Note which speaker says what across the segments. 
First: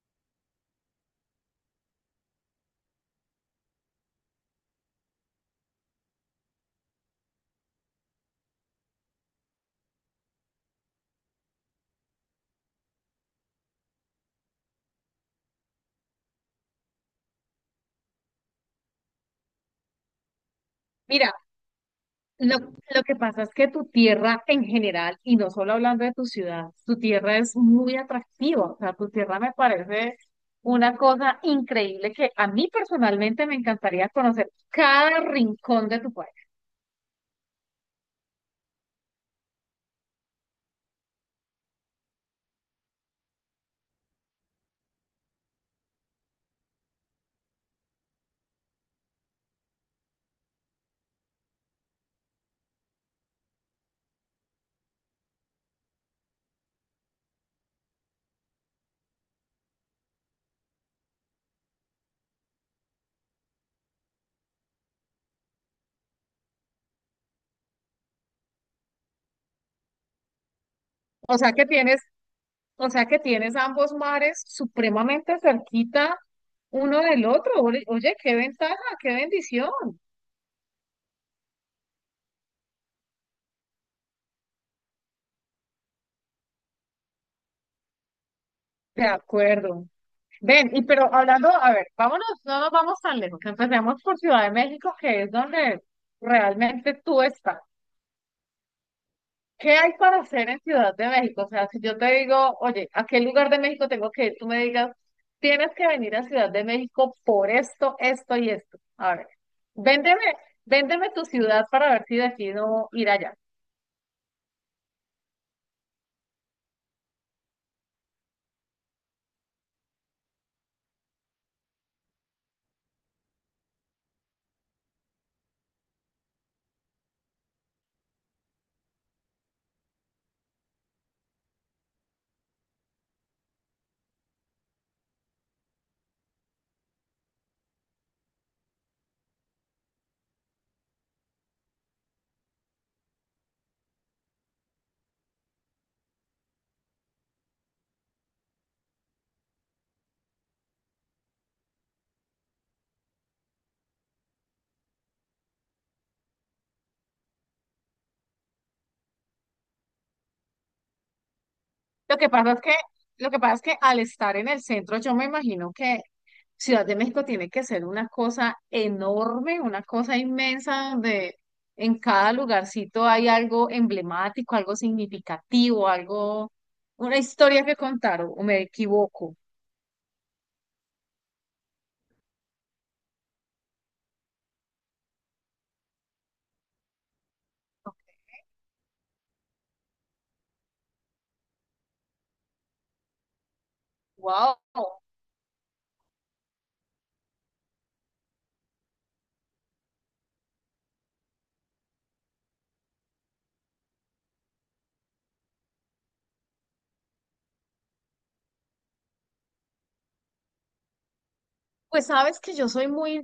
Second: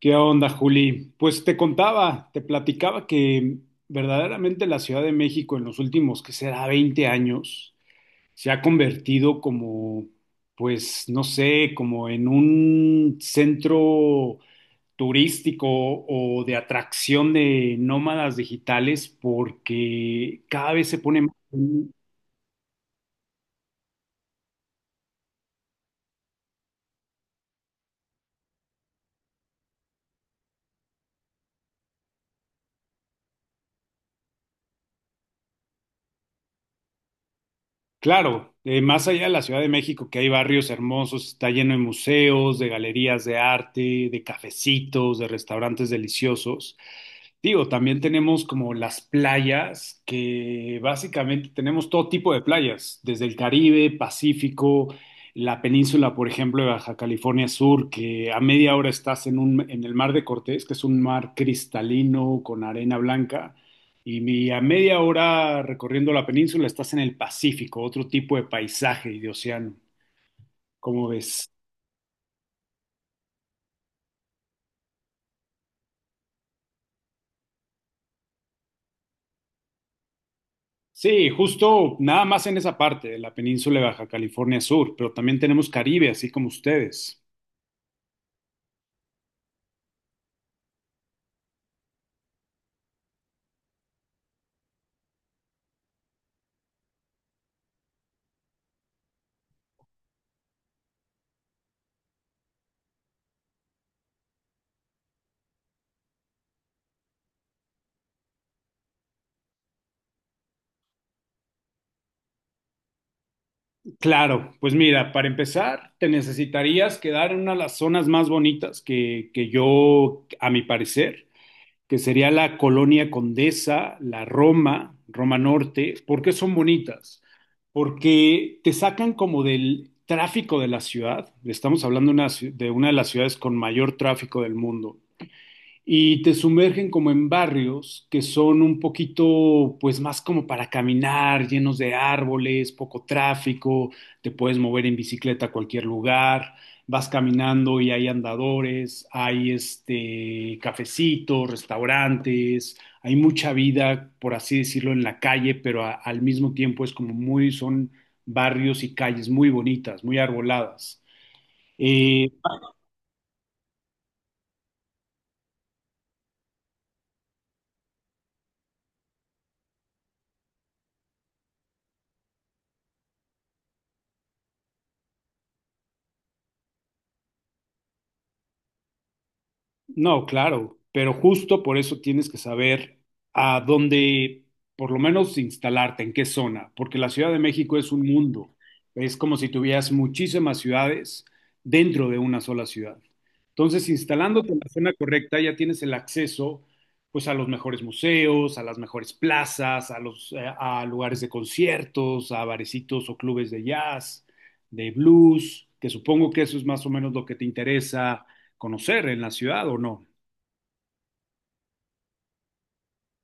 Speaker 1: ¿Qué onda, Juli? Pues te platicaba que verdaderamente la Ciudad de México en los últimos, que será 20 años, se ha convertido como, pues, no sé, como en un centro turístico o de atracción de nómadas digitales porque cada vez se pone
Speaker 2: Mira,
Speaker 1: más.
Speaker 2: lo que pasa es que tu tierra en general, y no solo hablando de tu ciudad, tu tierra es muy atractiva. O sea, tu tierra me parece una cosa increíble que a mí personalmente me encantaría conocer cada rincón de tu país.
Speaker 1: Claro, más allá de la Ciudad de México, que hay barrios hermosos, está lleno de museos, de galerías de arte, de cafecitos, de restaurantes deliciosos. Digo, también tenemos como las playas, que básicamente tenemos todo tipo de playas, desde el Caribe, Pacífico, la península, por ejemplo, de Baja California Sur, que a media hora estás en el Mar de Cortés, que es un mar cristalino con arena blanca. A media hora recorriendo la península estás en el Pacífico, otro tipo de paisaje y de océano. ¿Cómo
Speaker 2: O
Speaker 1: ves?
Speaker 2: sea que tienes, o sea que tienes ambos mares supremamente cerquita uno del otro. Oye, oye, qué ventaja, qué bendición.
Speaker 1: Sí, justo nada más en esa parte de la península de Baja California Sur, pero también tenemos Caribe, así como ustedes.
Speaker 2: De acuerdo. Ven, y pero hablando, a ver, vámonos, no nos vamos tan lejos. Empecemos por Ciudad de México, que es donde realmente tú estás. ¿Qué hay para hacer en Ciudad de México? O sea, si yo te digo, oye, ¿a qué lugar de México tengo que ir? Tú me digas, tienes que venir a Ciudad de México por esto, esto y esto. A ver, véndeme, véndeme tu ciudad para ver si decido ir allá.
Speaker 1: Claro, pues mira, para empezar, te necesitarías quedar en una de las zonas más bonitas que yo, a mi parecer, que sería la colonia Condesa, la Roma, Roma Norte. ¿Por qué son bonitas? Porque te sacan como del tráfico de la ciudad. Estamos hablando de una de las ciudades con mayor tráfico del mundo y te sumergen como en barrios que son un poquito, pues más como para caminar, llenos de árboles, poco tráfico, te puedes mover en bicicleta a cualquier lugar, vas caminando y hay andadores, hay este cafecitos, restaurantes, hay mucha vida, por así decirlo, en la calle, pero al mismo tiempo es como son barrios y calles muy bonitas, muy arboladas.
Speaker 2: Lo
Speaker 1: Eh,
Speaker 2: que pasa es que, lo que pasa es que al estar en el centro, yo me imagino que Ciudad de México tiene que ser una cosa enorme, una cosa inmensa, donde en cada lugarcito hay algo emblemático, algo significativo, algo, una historia que contar, o me equivoco.
Speaker 1: No, claro, pero justo por eso tienes que saber a dónde, por lo menos, instalarte, en qué zona, porque la Ciudad de México es un mundo. Es como si tuvieras muchísimas ciudades dentro de una sola ciudad. Entonces, instalándote en
Speaker 2: Wow.
Speaker 1: la zona correcta, ya tienes el acceso, pues, a los mejores museos, a las mejores plazas, a lugares de conciertos, a barecitos o clubes de jazz, de blues, que supongo que eso es más o menos lo que te interesa conocer en la ciudad o no.
Speaker 2: Pues sabes que yo soy muy,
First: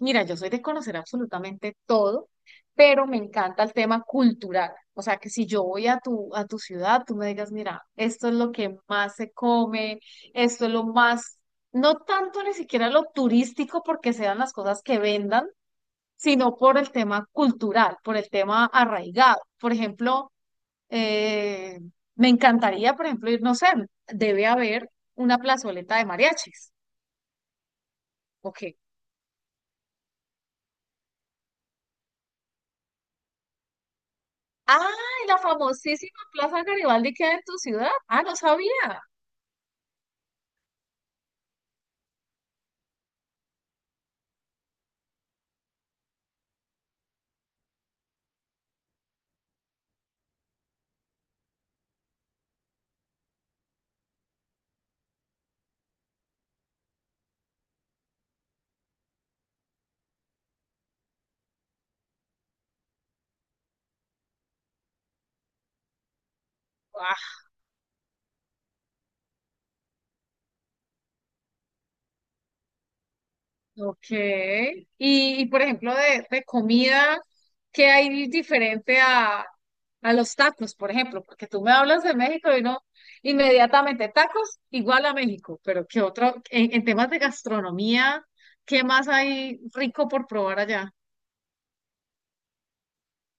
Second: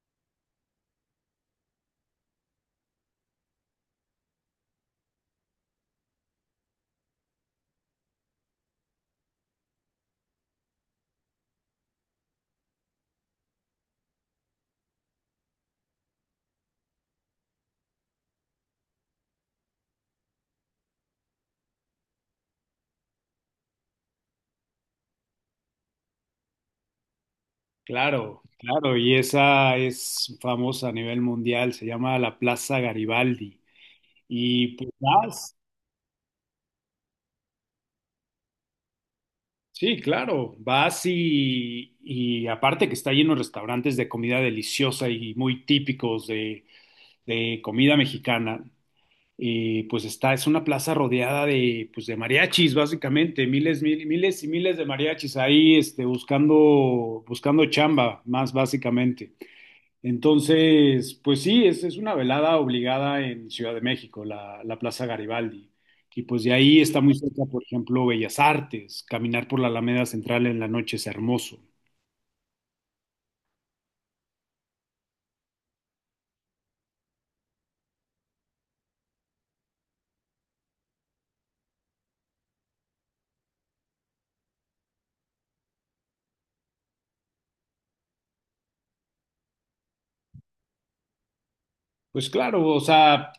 Speaker 2: mira, yo soy de conocer absolutamente todo, pero me encanta el tema cultural. O sea, que si yo voy a tu ciudad, tú me digas, mira, esto es lo que más se come, esto es lo más, no tanto ni siquiera lo turístico porque sean las cosas que vendan, sino por el tema cultural, por el tema arraigado. Por ejemplo, eh, me encantaría, por ejemplo, ir, no sé, debe haber una plazoleta de mariachis.
Speaker 1: Claro,
Speaker 2: Ok.
Speaker 1: claro, y esa es famosa a nivel mundial, se llama la Plaza Garibaldi. Y
Speaker 2: Ah,
Speaker 1: pues
Speaker 2: la
Speaker 1: vas,
Speaker 2: famosísima Plaza Garibaldi queda en tu ciudad. Ah, no sabía.
Speaker 1: sí, claro, vas y aparte que está lleno de restaurantes de comida deliciosa y muy típicos de comida mexicana, y pues está, es una plaza rodeada pues de mariachis, básicamente, miles y miles de mariachis ahí, este, buscando chamba, más básicamente. Entonces, pues sí, es una velada obligada en Ciudad de México, la Plaza Garibaldi. Y pues de ahí está muy
Speaker 2: Ah,
Speaker 1: cerca, por ejemplo, Bellas Artes. Caminar por la Alameda Central en la noche es hermoso.
Speaker 2: ok. Y, por ejemplo, de comida, ¿qué hay diferente a los tacos, por ejemplo? Porque tú me hablas de México y no inmediatamente tacos igual a México, pero ¿qué otro? En temas de gastronomía, ¿qué más hay rico por probar allá?
Speaker 1: Pues claro, o sea,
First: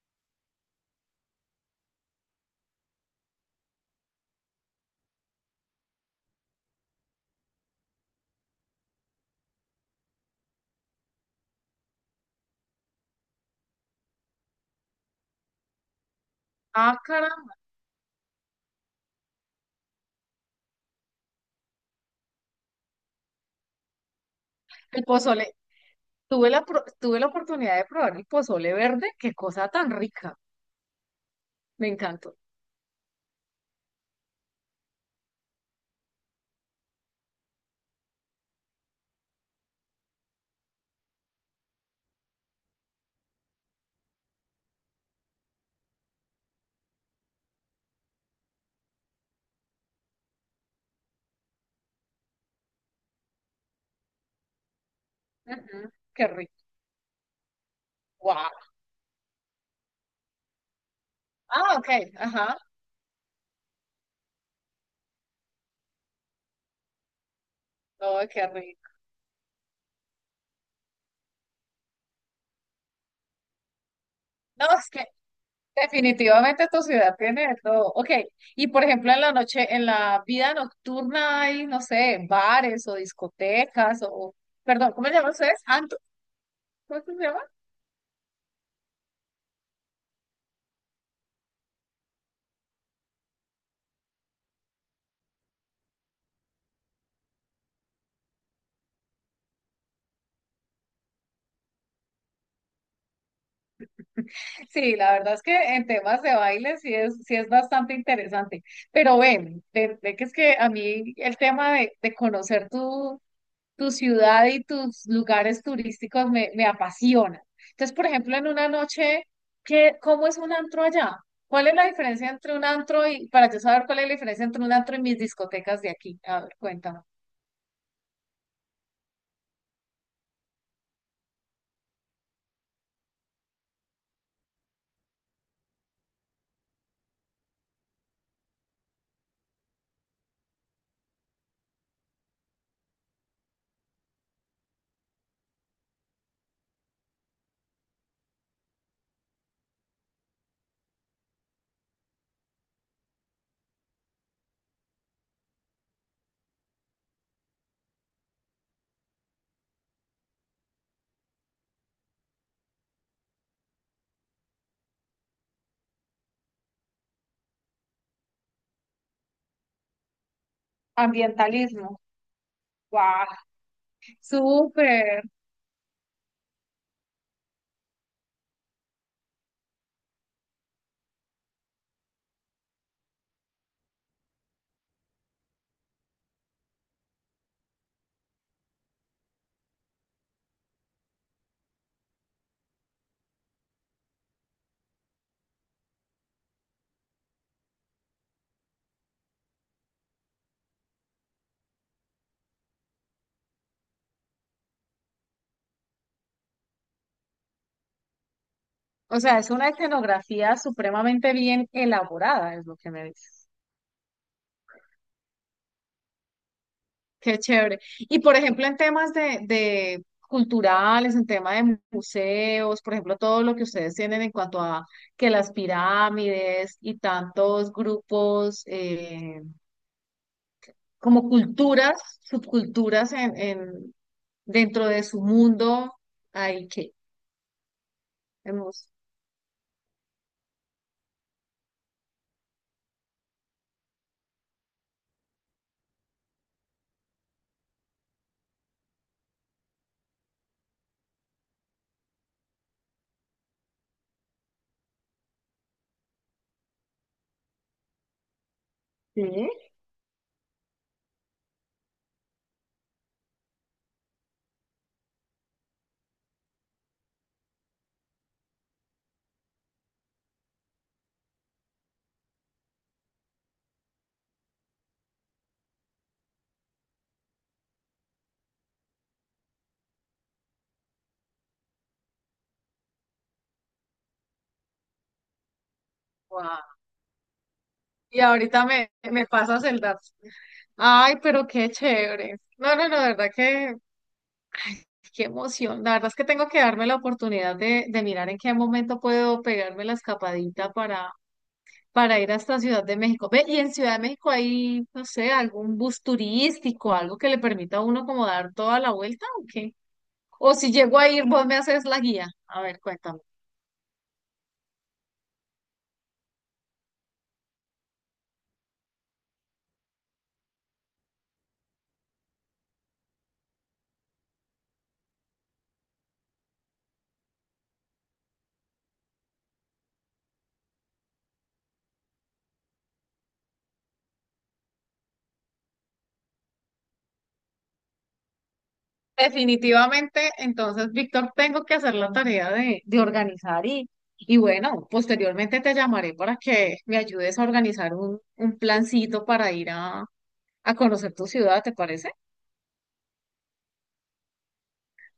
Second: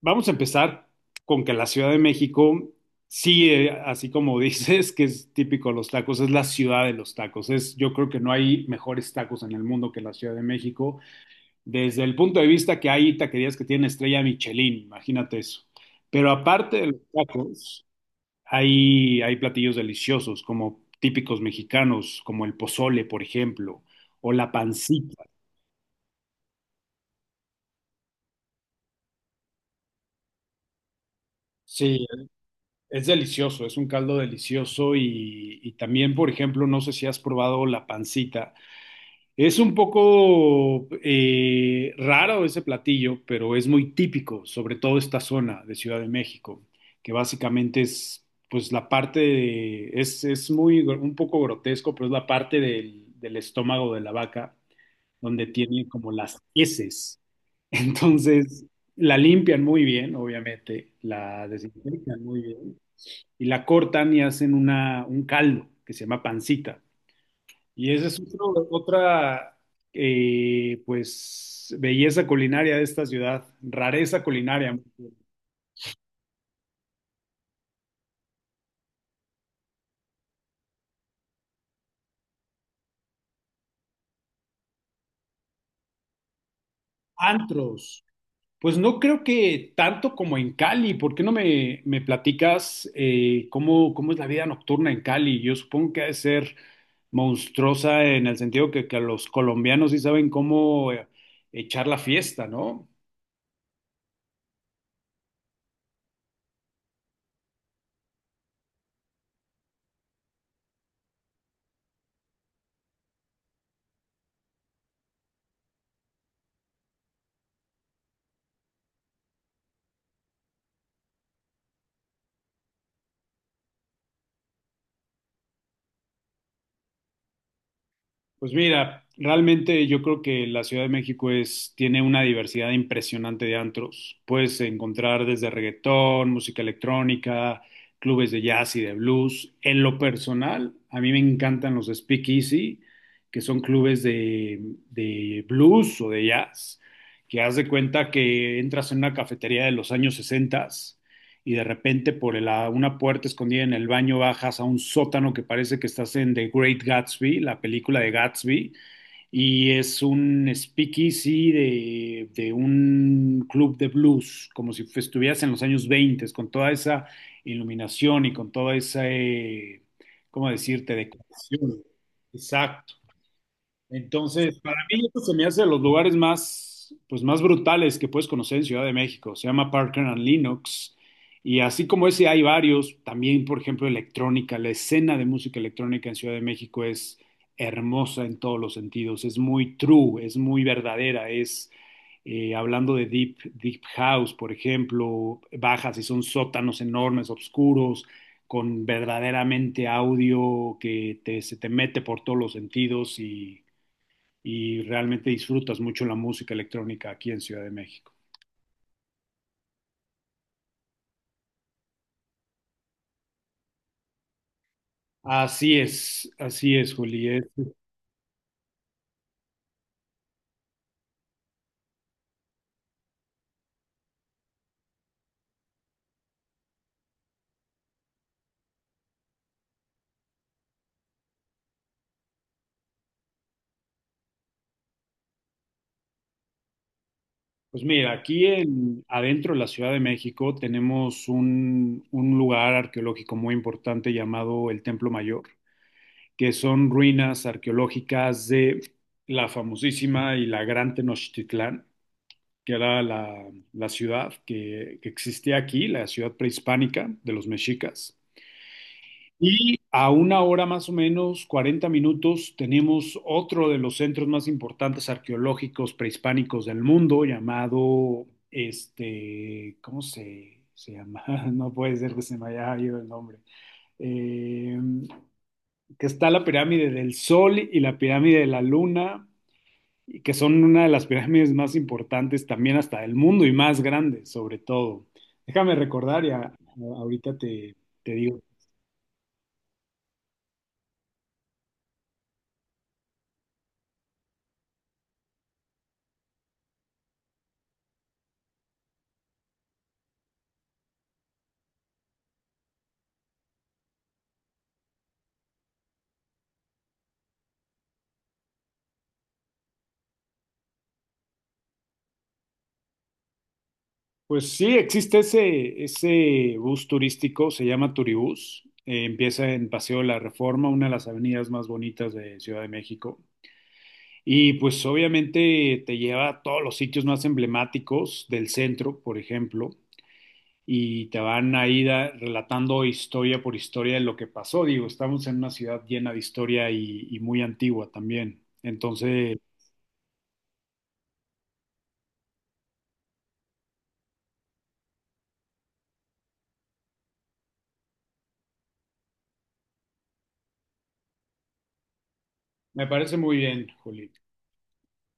Speaker 1: vamos a empezar con que la Ciudad de México, sí, así como dices, que es típico de los tacos, es la ciudad de los tacos. Es, yo creo que no hay mejores tacos en el mundo que la Ciudad de México, desde el punto de vista que hay taquerías que tienen estrella Michelin, imagínate eso. Pero aparte de
Speaker 2: Ah,
Speaker 1: los
Speaker 2: caramba.
Speaker 1: tacos, hay platillos deliciosos, como típicos mexicanos, como el pozole, por ejemplo, o la
Speaker 2: El
Speaker 1: pancita.
Speaker 2: pozole. Tuve la, tuve la oportunidad de probar el pozole verde. Qué cosa tan rica. Me
Speaker 1: Sí,
Speaker 2: encantó.
Speaker 1: es delicioso, es un caldo delicioso y también, por ejemplo, no sé si has probado la pancita. Es un poco raro ese platillo, pero es muy típico, sobre todo esta zona de Ciudad de México, que básicamente es, pues es un poco grotesco, pero es la parte del estómago de la vaca, donde tiene
Speaker 2: Ujú,
Speaker 1: como
Speaker 2: qué
Speaker 1: las
Speaker 2: rico.
Speaker 1: heces.
Speaker 2: Guau.
Speaker 1: Entonces, la limpian muy bien, obviamente, la
Speaker 2: Ah, ok.
Speaker 1: desinfectan muy
Speaker 2: Ajá.
Speaker 1: bien, y la cortan y hacen un caldo que se llama pancita. Y esa
Speaker 2: No,
Speaker 1: es
Speaker 2: qué rico.
Speaker 1: otra, pues, belleza culinaria de esta ciudad, rareza
Speaker 2: No,
Speaker 1: culinaria, ¿no?
Speaker 2: es que definitivamente tu ciudad tiene de todo. Ok. Y por ejemplo, en la noche, en la vida nocturna hay, no sé, bares o discotecas o, perdón, ¿cómo se llaman ustedes? ¿Anto? ¿Cómo se llama?
Speaker 1: Antros. Pues no creo que tanto como en Cali. ¿Por qué no me platicas cómo es la vida nocturna en Cali? Yo supongo que ha de ser monstruosa en el sentido que los colombianos sí saben cómo echar la fiesta, ¿no?
Speaker 2: Sí, la verdad es que en temas de baile sí es bastante interesante. Pero ven, ven, ven que es que a mí el tema de conocer tu, tu ciudad y tus lugares turísticos me, me apasionan. Entonces, por ejemplo, en una noche, ¿qué, cómo es un antro allá? ¿Cuál es la diferencia entre un antro y, para yo saber cuál es la diferencia entre un antro y mis discotecas de aquí? A ver, cuéntame.
Speaker 1: Pues mira, realmente yo creo que la Ciudad de México tiene una diversidad impresionante de antros. Puedes encontrar desde reggaetón, música electrónica, clubes de jazz y de blues. En lo personal, a mí me encantan los speakeasy, que son clubes de blues o de jazz, que haz de cuenta que entras en una cafetería de los años 60 y de repente por una puerta escondida en el baño bajas a un sótano que parece que estás en The Great Gatsby, la película de Gatsby, y es un speakeasy de un club de blues, como si estuvieras en los años 20, con toda esa iluminación y con toda esa, ¿cómo decirte?, decoración.
Speaker 2: Ambientalismo.
Speaker 1: Exacto.
Speaker 2: ¡Guau!
Speaker 1: Entonces, para mí esto
Speaker 2: Súper.
Speaker 1: se me hace de los lugares más, pues, más brutales que puedes conocer en Ciudad de México. Se llama Parker and Linux. Y así como ese hay varios, también, por ejemplo, electrónica. La escena de música electrónica en Ciudad de México es hermosa en todos los sentidos. Es muy true, es muy verdadera. Es, hablando de deep house, por ejemplo, bajas y son sótanos enormes, oscuros, con verdaderamente audio se te mete por todos los sentidos y realmente disfrutas mucho la música electrónica aquí en Ciudad de México.
Speaker 2: O sea, es una escenografía supremamente bien elaborada, es lo que me dices.
Speaker 1: Así es, Juli.
Speaker 2: Qué chévere. Y por ejemplo, en temas de culturales, en tema de museos, por ejemplo, todo lo que ustedes tienen en cuanto a que las pirámides y tantos grupos como culturas, subculturas dentro de su mundo, ahí que
Speaker 1: Pues mira, aquí
Speaker 2: hemos.
Speaker 1: en, adentro de la Ciudad de México tenemos un lugar arqueológico muy importante llamado el Templo Mayor, que son ruinas arqueológicas de la famosísima y la gran Tenochtitlán, que era la ciudad que existía aquí, la ciudad prehispánica de los mexicas.
Speaker 2: Sí.
Speaker 1: Y a una hora más o menos, 40 minutos, tenemos otro de los centros más importantes arqueológicos prehispánicos del mundo, llamado, este, ¿cómo se llama? No puede ser que se me haya ido el nombre. Eh, que está la pirámide del Sol y la pirámide de la Luna, y que son una de las pirámides más importantes también hasta del mundo y más grandes, sobre todo. Déjame recordar
Speaker 2: Wow.
Speaker 1: ahorita te
Speaker 2: Y
Speaker 1: digo.
Speaker 2: ahorita me, me pasas el dato. Ay, pero qué chévere. No, no, no, de verdad que qué emoción. La verdad es que tengo que darme la oportunidad de mirar en qué momento puedo pegarme la escapadita para ir hasta Ciudad de México. Ve, y en Ciudad de México hay, no sé, algún bus turístico, algo que le permita a uno como dar toda la vuelta o qué. O si llego a ir, vos me haces la guía. A ver, cuéntame.
Speaker 1: Pues sí, existe ese bus turístico, se llama Turibús. Empieza en Paseo de la Reforma, una de las avenidas más bonitas de Ciudad de México. Y pues obviamente te lleva a todos los sitios más emblemáticos del centro, por ejemplo, y te van ahí relatando historia por historia de lo que pasó. Digo, estamos en una ciudad llena de historia y muy antigua también. Entonces,
Speaker 2: Definitivamente, entonces, Víctor, tengo que hacer la tarea de organizar y bueno, posteriormente te llamaré para que me ayudes a organizar un plancito para ir a conocer tu ciudad, ¿te parece?
Speaker 1: me parece muy bien, Juli.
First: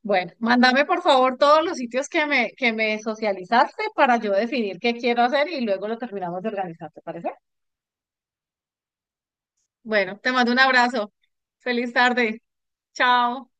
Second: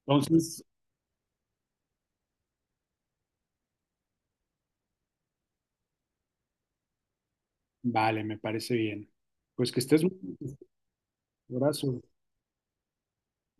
Speaker 2: Bueno,
Speaker 1: Entonces,
Speaker 2: mándame por favor todos los sitios que me socializaste para yo definir qué quiero hacer y luego lo terminamos de organizar, ¿te parece?
Speaker 1: vale, me parece bien. Pues que estés muy
Speaker 2: Bueno, te mando
Speaker 1: bien.
Speaker 2: un abrazo. Feliz
Speaker 1: Abrazo.
Speaker 2: tarde. Chao.